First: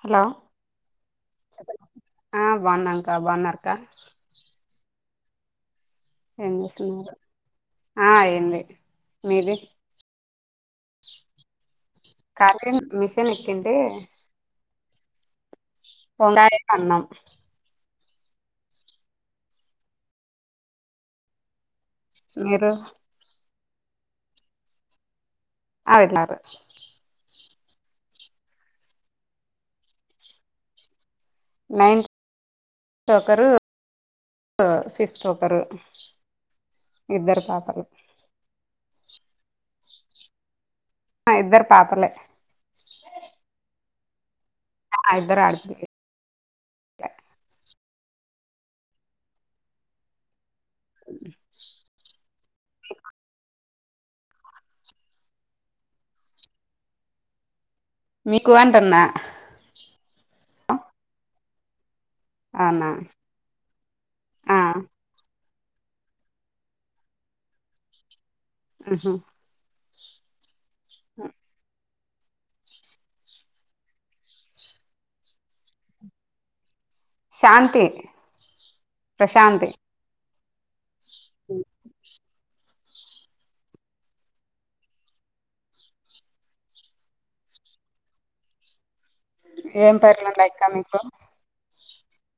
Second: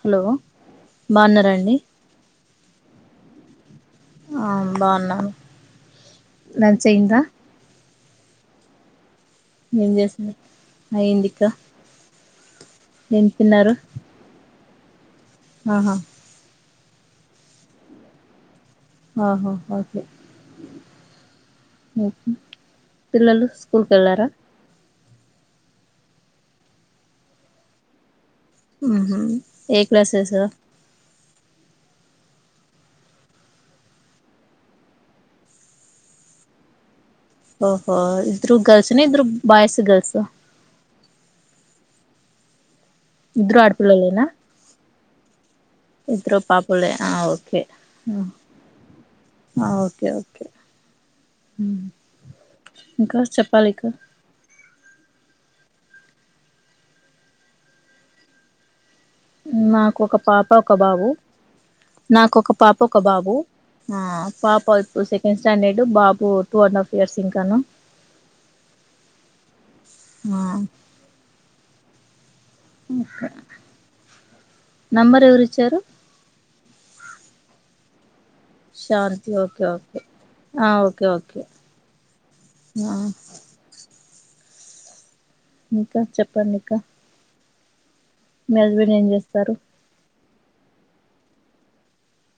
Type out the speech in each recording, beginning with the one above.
Hello బాగున్నారాండి ఆ బాగున్నా అక్క బాగున్నారా అక్క ఆ బాగున్నాను ఏం లంచ్ చేస్తున్నారు అయిందా ఆ ఏం లే మీది ఏం చేసారు అయ్యంది ఇకా కారుగిన్ మిషన్ ఎక్కింటే ఆ పొంగాలి కన్నం ఆహా ఓకే ఉహు మీరు పిల్లలు స్కూల్కి వెళ్ళారా ఆ వెళ్లారు ఏమో ఏ క్లాసస్ ఆ నైన్త్ ఒకరు సిక్స్త్ ఒకరు ఇద్దరు పాపలు ఓహో ఇద్దరూ గర్ల్స్ ను ఇద్దరు బాయ్స్ గర్ల్స్ ఆ ఆ ఇద్దరు పాపలే ఇద్దరు ఆడపిలల్లేనా ఆ ఇద్దరు ఆడపిల్లలే ఇద్దరు పాపులే ఆ ఓకే ఆ ఓకే ఓకే ఊ ఇంకా చెప్పాలి ఇక మీకు అంటున్నా నాకు ఒక పాప ఒక బాబు నాక ఒక పాప అవునా ఒక బాబు ఆ ఆ పాప ఇప్పుడు సెక్ టెన్ స్టాండర్డ్ బాబు టూ అండ్ హాఫ్ ఇయర్ ఇంకాను ఆహా ఆ ఆ ఇంకా నంబర్ ఎవరు ఇచ్చారు శాంతి శాంతి ఓకే ప్రశాంతి ఓకే ఆ ఓకే ఓకే ఆ ఇంకా చెప్పండి అక్క మీ హస్బెండ్ ఏం చేస్తారు ఏం పేర్లు లెక్క మీకు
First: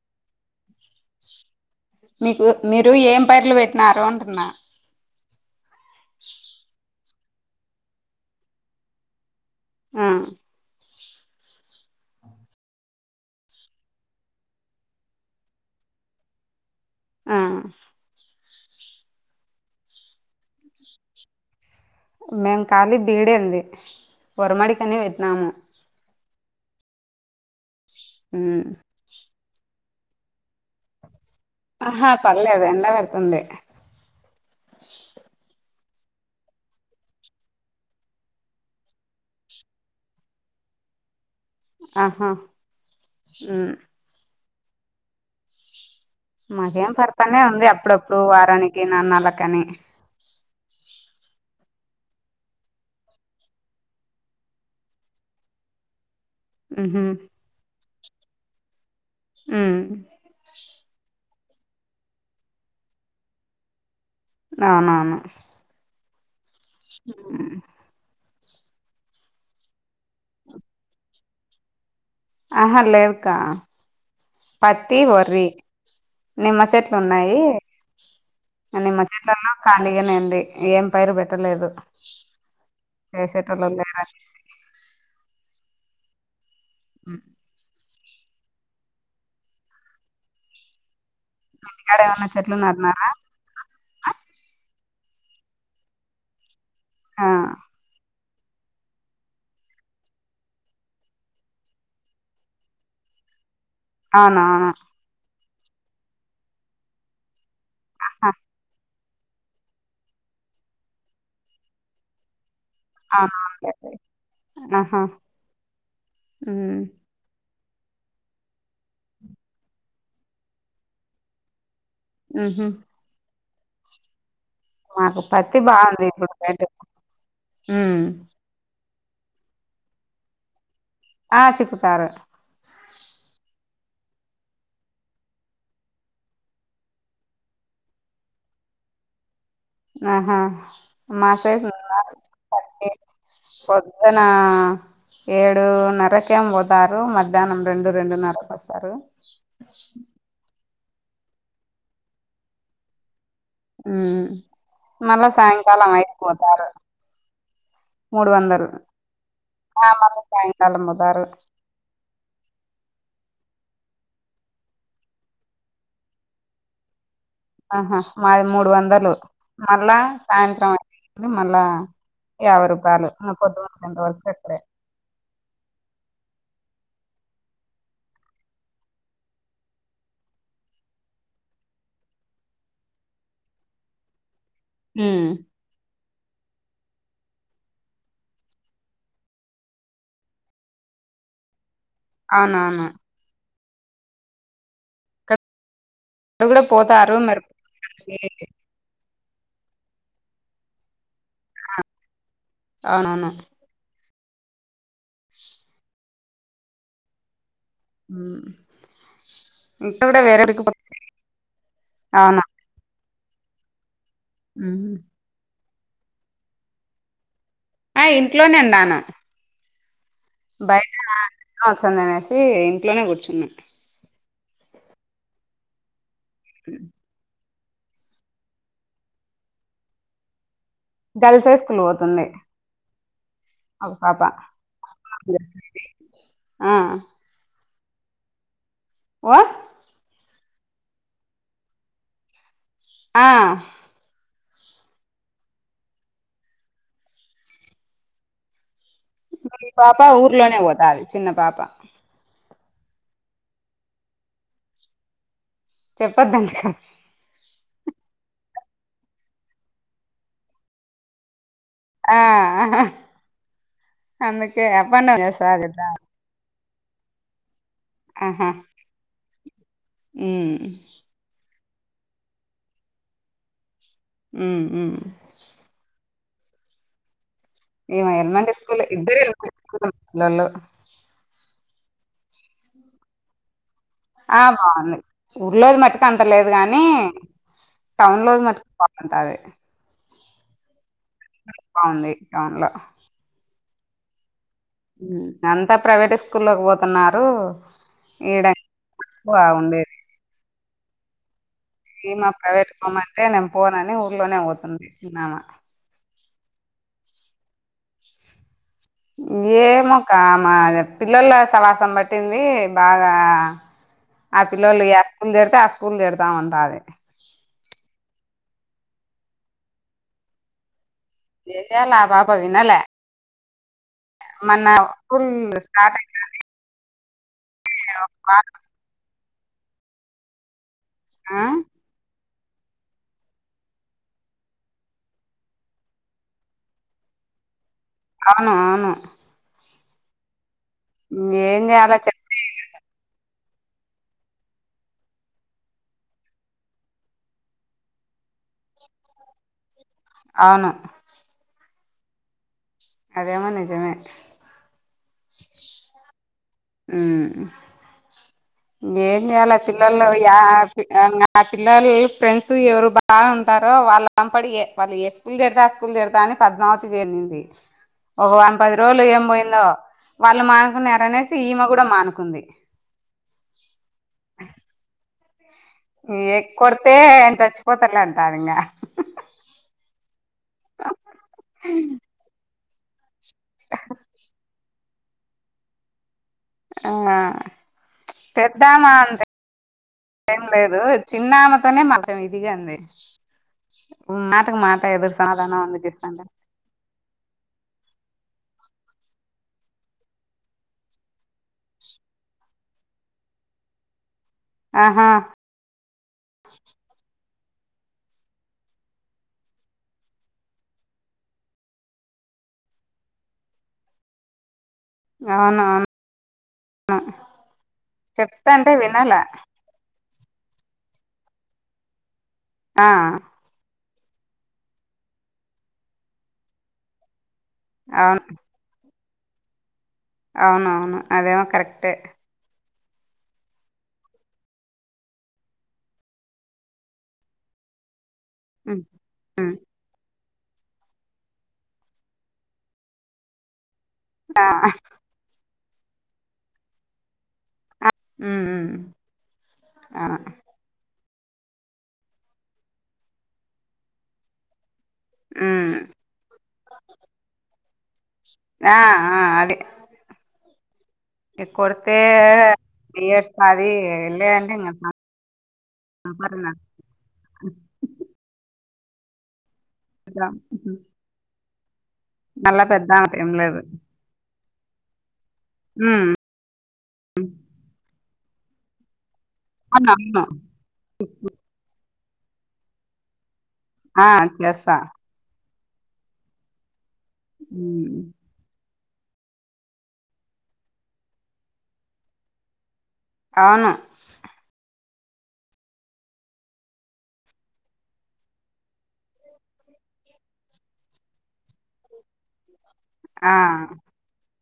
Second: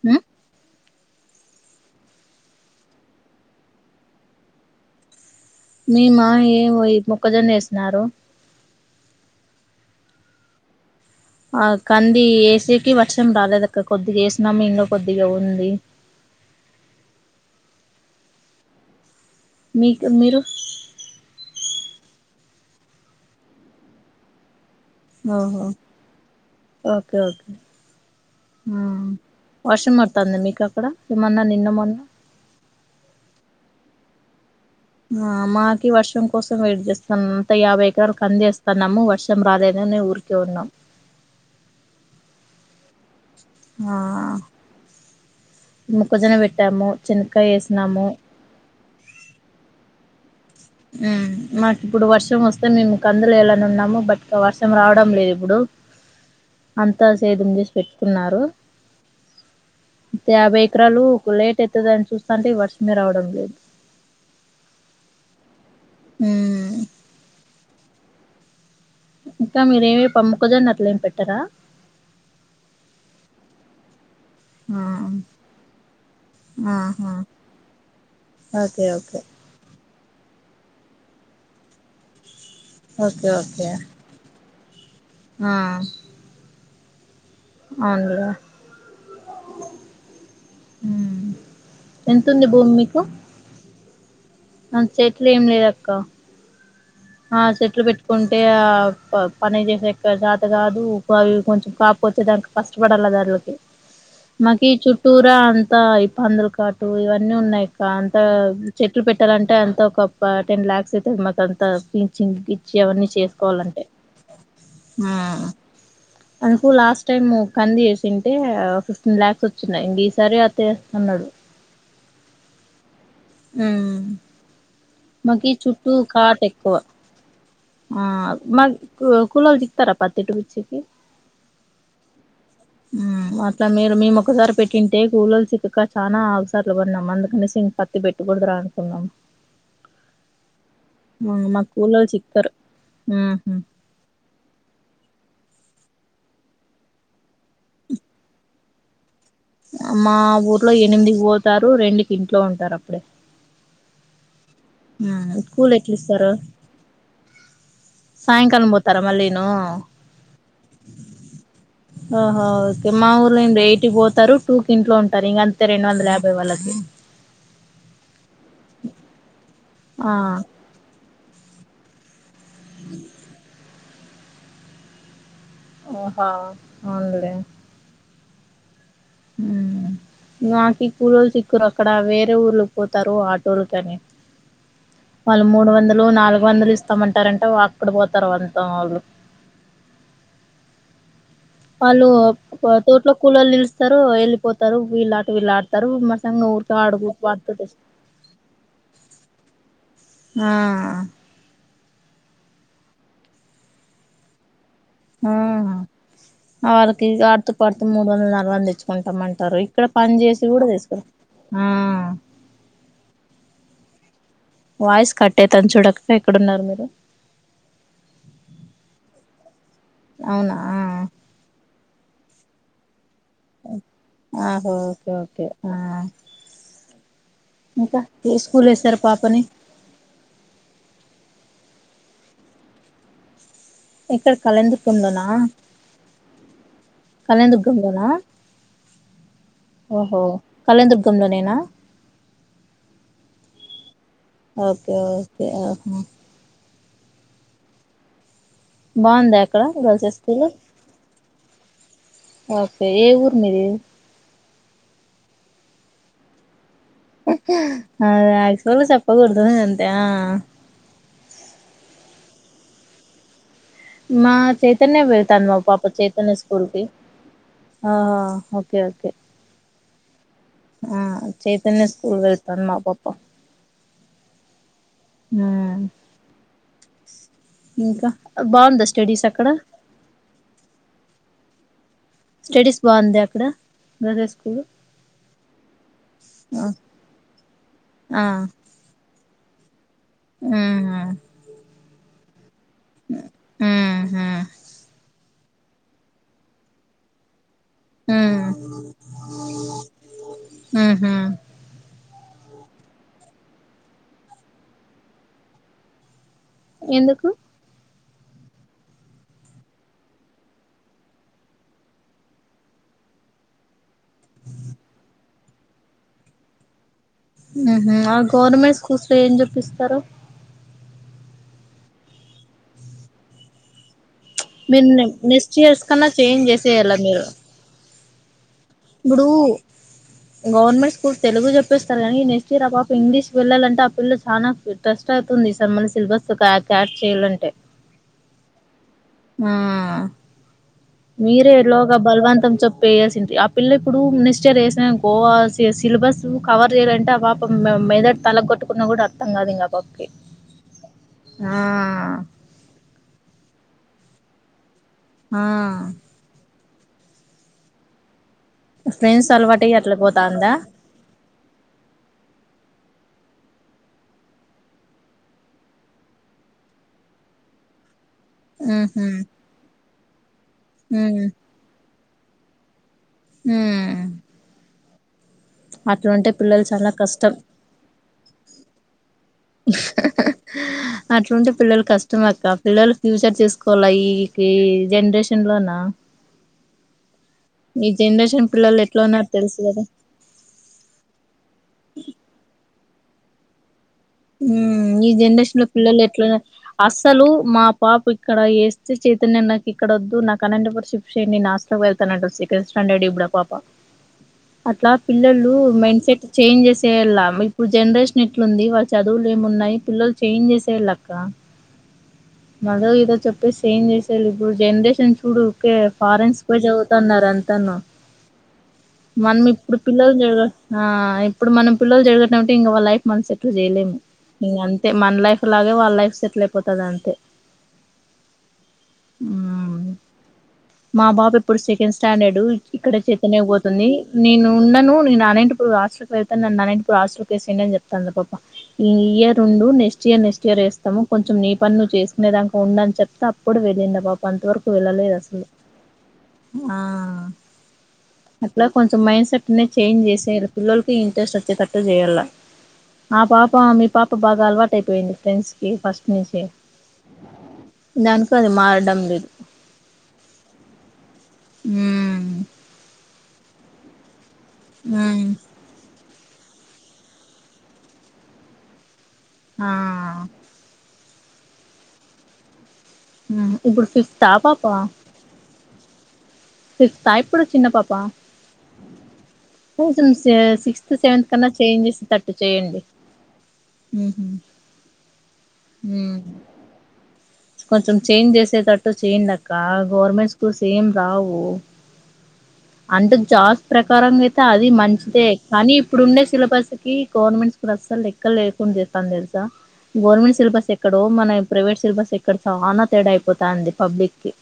ఉ మీకు మీరు ఏం పైర్లు పెట్టినారు అంటున్న మీ మా ఏమో యి మొక్కజొన్న వేసినారు ఆ ఆ కంది ఏసీకి వర్షం రాలేదు అక్క కొద్దిగా వేసినము ఇంక కొద్దిగా ఉంది ఆ మీకు మీరు మేము ఖళీ బీడంది ఉరమడికని పెట్నాము ఓహో ఓకే ఓకే ఉ ఆ. వర్షం పడుతాందా మీకు అక్కడ ఏమన్నా నిన్న మొన్న ఆహా పడ్లేదు ఎండ కొడుతుంది ఆ మాకి వర్షం కోసం వెయిట్ చేస్తాన నూట యాభై ఎకరాలు కందివేస్తున్నాము వర్షం రాలేదని ఊరి ఉన్నాం ఆహా ఉ ఆ మొక్కజొన్న పెట్టాము మాకేం పడతనే చెనక్కాయ ఉంది వేసినాము అప్పుడప్పుడు వారానికి నెలనెలకని హు మాకి ఇప్పుడు వర్షం వస్తే మేము కందులెయ్యాలని ఉన్నాము బట్ వర్షం రావడం లేదు ఇప్పుడు అంత సేధం చేసి పెట్టుకున్నారు ఇంకా యాభై ఎకరాలు లేట్ అయితది అని చూస్తాంటే ఈ వర్షమే రావడం లేదు అవునవును ఉమ్ హు ఇంకా మీరేమి ప మొక్కజొన్న అట్ల ఏం పెట్టరా అహా లేదుకా ఆ పత్తి వర్రీ నిమ్మ ఆహా చెట్లున్నాయి ఆ ఓకే నిమ్మ ఓకే చెట్లలో ఖాళీగానే ఉంది ఏం పైరు పెట్టలేదు ఓకే చేసేటోళ్ళు ఓకే లేరని ఆ ఉ అవునులే ఉమ్ ఇంటికాడ ఏమన్నా ఎంతుంది చెట్లు భూమి మీకు నాటినారా నాకు చెట్లు ఏం లేదక్క ఆ చెట్లు పెట్టుకుం టె ఆ పని చేసేకి చాతకాదు అవి కొంచెం కాపొచ్చేదానికి కష్టపడాలి [unintelligible] మాకీ అవునవును చుట్టూరా అంతా ఈ పందుల కాటు ఇవన్నీ ఉన్నాయి అంత చెట్లు పెట్టాలంటే అంత ఒక టెన్ లాక్స్ అయితది మాకు అంతా ప్లీచింగ్ గి చ్చి అవన్నీ చేసుకోవాలంటే అవునవును ఆహా హు అందుకు ఉమ్ లాస్ట్ స్ట్ టైం కంది ఏసుంటే ఓ ఫిఫ్టీన్ ల్యాక్స్ వచ్చినయి ఇంగ ఈ సారి అదే ఏస్తున్నడు ఊహు ఉమ్ మాకు పత్తి బాగుంది ఇప్పుడు కాట్ రేటు ఎక్కువ ఆ మాక్ కూ కూలోళ్ళు చిక్కుతరా పత్తిటు గుచ్చికి ఆ చిక్కుతారు ఉ అట్లా మీరు మేము ఒకసారి పెట్టింటే కూలోళ్ళు చిక్కక చాలా అవసార్లు పడినం అందుకని పెట్టుకూడదురా అనుకున్నాం ఆహా మాసైడ్ మాకు కూలోళ్ళు ఉన్నరు చిక్కరు పత్తి అవునా ఏడున్నర ఏమో పోతారు మధ్యాహ్నం రెండు రెండన్నర కొస్తారు మా ఊర్లో ఎనిమిదికి పోతారు రెండుకి ఇంట్లో ఉంటారు అప్పుడే ఉ మళ్ళా కూలి సాయంకాలం ఎట్ల అయిదుకు ఇస్తారు పోతారు మూడు వందలు సాయంకాలం పోతారా మళ్ళీను ఆ మళ్ళీ సాయంకాలం పోతారు ఓహొ ఓకే మా ఊర్లోండు ఎయిట్ పోతారు టూ కి ఇంట్లో ఉంటారు ఇంక అంతే రెండు వందల యాభై వాళ్ళకి ఆహా మాది మూడు వందలు మళ్ళా ఆ సాయంత్రం అయింది ఐదు మళ్ళా యాభై రూపాలు పొదుగుకే వరకు ఇక్కడే ఓహా అవునలే ఉ నాకు కూలోలు చిక్కురు అక్కడ వేరే ఊర్ళకి పోతారు ఆటోలకని ఉమ్, వాళ్ళు మూడు వందలు నాలుగు వందలు ఇస్తామంటారంట వక్కడా పోతారు అంతా వాళ్లు. వాళ్ళు అవునవును తోట్లో కూలోల్లు పిలుస్తారు వెళ్ళిపోతారు వీళ్ళలాట వీళ్లు ఆడతారు మా ఆ వారు కూడా నూర్తాడుగు పోతారు మరి పడుతు చేస్ ఆ అ అవునవును అ అళ్లకి ఆడుతూ పడుతు మూడు వందలు నాలుగు వందలు తెచ్చుకుంటాంమంటారు ఇక్కడ ఇంకా పనిచేసే వేరేరికి కూడా చేసుకున్ ఆ. అవును వాయిస్ కట్ అయితాంది చూడు అక్క ఎక్కడున్నారు మీరు. ఆ ఇంట్లోనే ఉన్నాను. అవునా. బయట వచ్చందనేసి ఇంట్లోనే కూర్చున్నా. ఆహో ఓకే ఓకే ఆ ఇంకా హైస్కూల్లో ఎస్తారు పాపని గర్ల్స్ హైస్కూల్ పోతుంది. అవ్ పాప ఎక్కడ కళందుర్గంలోనా ఆ కనదుర్గంలోన ఆ ఓహో కల్లెదుర్గంలోనేనా ఆ. ఓకే ఓకే ఉమ్ బాగుంది అక్కడ మీ పాప గర్ల్స్ హై స్కూల్ ఊర్లోనే పోతాది చిన్న పాప ఓకే ఏ ఊరు మీది. చెప్పొద్దంట కదా అదే ఆక్చవల్ చెప్ప కూడదు అంతే ఆ ఆహ. మా చైతన్య డౌన్ వెళ్తాడు మా చేస్తాది పాప చేత్ చైతన్య స్కూల్ కి ఆ ఓకే ఓకే. ఊమ్. ఆ చైతన్య స్కూల్ వెళ్తాది మా పాప. ఉమ్ ఉమ్ ఆ ఇంకా బాగుందా స్టడీస్ అక్కడ. నన్ను స్టడీస్ బాగుందా అక్కడ. గర్ల్స్ హై ఆ స్కూల్ బాగుంది ఊర్లోది మట్టుకు అంత లేదు ఆ గాని టౌన్ లోది మట్టుకు బాగు ఉంటాది ఉహూ బాగుంది టౌన్ లో. మ్ హ్. అంతా ప్రైవేట్ స్కూల్లోకి పోతున్నారు. ఈడ ఎక్కువ ఉండేది. మ్ హు ఈమా ప్రైవేట్ కి పోమ్మంటే నేను పోనని ఊర్లోనే పోతుంది చిన్నామ. ఎందుకు? ఏమో క మా పిల్లొల్ల సావాసం పట్టింది బాగా. ఆ పిల్లోల్లు ఏ స్కూల్ జేరితే ఆ స్కూల్ జేరదాం అంటాది. మ్ హు ఆ గవర్నమెంట్ స్కూల్స్ లో ఏం చెప్పిస్తారు? ఏయాలా ఆ పాప వినల. Mean school next years start కన్నా చేంజ్ చేసేయల్ల మీరు. [unintelligible] ఇప్పుడు గవర్నమెంట్ స్కూల్ ఆ తెలుగు చెప్పేస్తారు కానీ నె చీరకు ఆ పాప ఇంగ్లీష్ వెళ్ళాలంటే ఆ పిల్ల చాల ట్రెస్ట్ అవుతుంది ఈసారి మళ్లీ సిలబస్ క్యాచ్ చేయాలంటే. అవును అవును. మ్ మీరే ఏం చేయాలో ఈలోగా చెప్పి బలవంతం చెప్ పేయాల్సింది ఆ పిల్ల ఇప్పుడు నెక్స్ట్ ఇయర్ వేసినావనుకో సిలబస్ కవర్ చేయాలంటే ఆ పాప మే మెదర్ తల కొట్టుకున్నా కూడా అర్థం కాదు ఇంక ఆ పాపకి అవును ఆ అదేమో నిజమే. ఆ మ్ ఇంగేం ఫ్రెండ్స్ చెయ్యలా అలవాటయ్యి అట్లా పిల్లల్లు యా పోతాందా ఇంగ ఆ పిల్లలు ఫ్రెండ్స్ ఎవరు బాగా ఉంటారో వాళ్ళు అం పడిగ వాళ్ళు చేస్ స్కూల్ చేరతా స్కూల్ చేరతా అని పద్మావతి చేరింది ఒక వం పది రోజులు ఉహు ఏం పోయిందో వాళ్ళు ఉమ్ మానుకున్నారనేసి, ఈమె కూడా మానుకుంది. మ్ అట్లుంటే ఏ పిల్లలు చాలా కొడితే కష్టం నేన్ చచ్చిపోతలే అంటాది ఇంక. అట్లుంటే పిల్లలు కష్టం అక్క. పిల్లలు, ఫ్యూచర్ చూసుకోవాలి ఈ కి జనరేషన్ లోన ఆ ఈ జనరేషన్ పిల్లలు పెద్దామ ఎట్లా అంత ఉన్నారు తెలుసు కదా ఏం లేదు చిన్నమతోనే మంచం ఇదిగా అంది మ్ ఈ సమాధానం జనరేషన్ లో అందుకు పిల్లలు ఇస్తాంటా ఎట్ల అస్సలు మా పాప ఇక్కడ వేస్తే చైతన్య నాకు ఇక్కడ వద్దు నాకు అనంతపూర్ షిఫ్ చే నేను హాస్టల్ కి వెళ్తానంటది సెకండ్ స్టాండర్డ్ ఇప్పుడు ఆ పాప. అట్లా ఆహా పిల్లలు మైండ్ సెట్ చేంజ్ చేసేయల్ల ఇప్పుడు జనరేషన్ ఎట్లుంది వాళ్ చదువులు ఏమున్నాయి పిల్లలు చేంజ్ చేసేయల్ల అక్క మద ఇదో చెప్పేసి చేంజ్ చేసేయల్ల ఇప్పుడు జనరేష్ షన్ చూడు ఊకె అవునవును ఫారెన్స్ పోయి చదువుతన్నారు అంతాను చెప్తాంటే వినాల మనమిప్ ఇప్పుడు పిల్లలు చాడగొడ ఆ ఇప్పుడు మనం పిల్లొల్లని చెడగొట్టినామంటే, ఇంకా వాళ్ల ఆ లైఫ్ మనం సెటిల్ చేయలేము ఇంగ అంతే మన లైఫ్ లాగే వాళ్ళ లైఫ్ సెటిల్ అయిపోతది అంతే. అవును అవునవును మా బాబు అదేమో ఇప్పుడు కరెక్టే సెకండ్ స్టాండర్డు ఇక్కడ చేతన్య కు పోతుంది. నేను ఉండను న నాన్నంటి ఇప్పుడు రాష్ట్ర వెళ్తాను నా నాన్నప్పుడు రాష్ట్ర [unintelligible] అని చెప్తాంది పాప ఉమ్, ఈ ఇయర్ ఉమ్, ఉండు నెక్స్ట్ ఇయర్ నెక్స్ట్ ఇయర్ అని మము కొంచెం నీ పని నువ్వుసుకునే దాకకా ఉంద అని చెప్తే అప్పుడు వెళ్ళిండ పాప అంత ఆ వరకు వెళ్ళలేదు. అసలు ఆ ఉమ్, ఉమ్, అట్లే కొంచెం మైండ్ సెట్నే చేంజ్ ఆ చేసి పిల్లకి ఇంట్రెస్ట్ వచ్చేటట్టు చేయాల మా పాప మీ పాప బాగా అలవాటయిపోయింది టెన్స్ ఉమ్, కి ఫస్ట్ నుంచి దానికి అది ఆ మారడం ఆ లేదు ఇ కొడుతే ఉమ్ బీయడ్స్ మది హ్ పలే ఆ అ మళ్ళా పెద్ద ఆమె ఏం లేదు ఇప్పుడు ఫిఫ్తా పాపా ఉ ఫిఫ్తా ఇపుడు చిన్న పాపా అవును కొంచెం అవును సిక్స్త్ సెవెంత్ కన్నా చేంజ్ చేసేటట్టు చేయండి ఆ ఉహ్ చేస్తా హ్ కొంచెం ఉమ్, చేంజ్ చేసేటట్టు చేయండి. ఆక్క గవర్నమెంట్ స్కూల్స్ ఏం రావు అంటె జాస్ అవును ప్రకారంగా అది మంచిదే కానీ ఇప్పుడుండే సిలబస్ కి గవర్నమెంట్ స్కూల్ అస్సలు లెక్కలు లేకుండా చేస్తాం తెలుసా గవర్నమెంట్ సిలబస్ ఎక్కడో మన ప్రైవేట్ సిలబస్ ఎ ఇక్కడ చనా తేడా ఆ అయిపోతాంది పబ్లిక్ కి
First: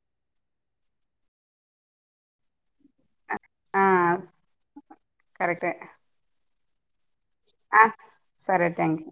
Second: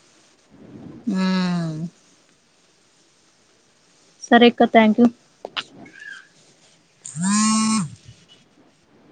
ఆ సరే ఆక్క థ్యాంక్ యూ కరెక్ట్ ఆ సరే థ్యాంక్ యూ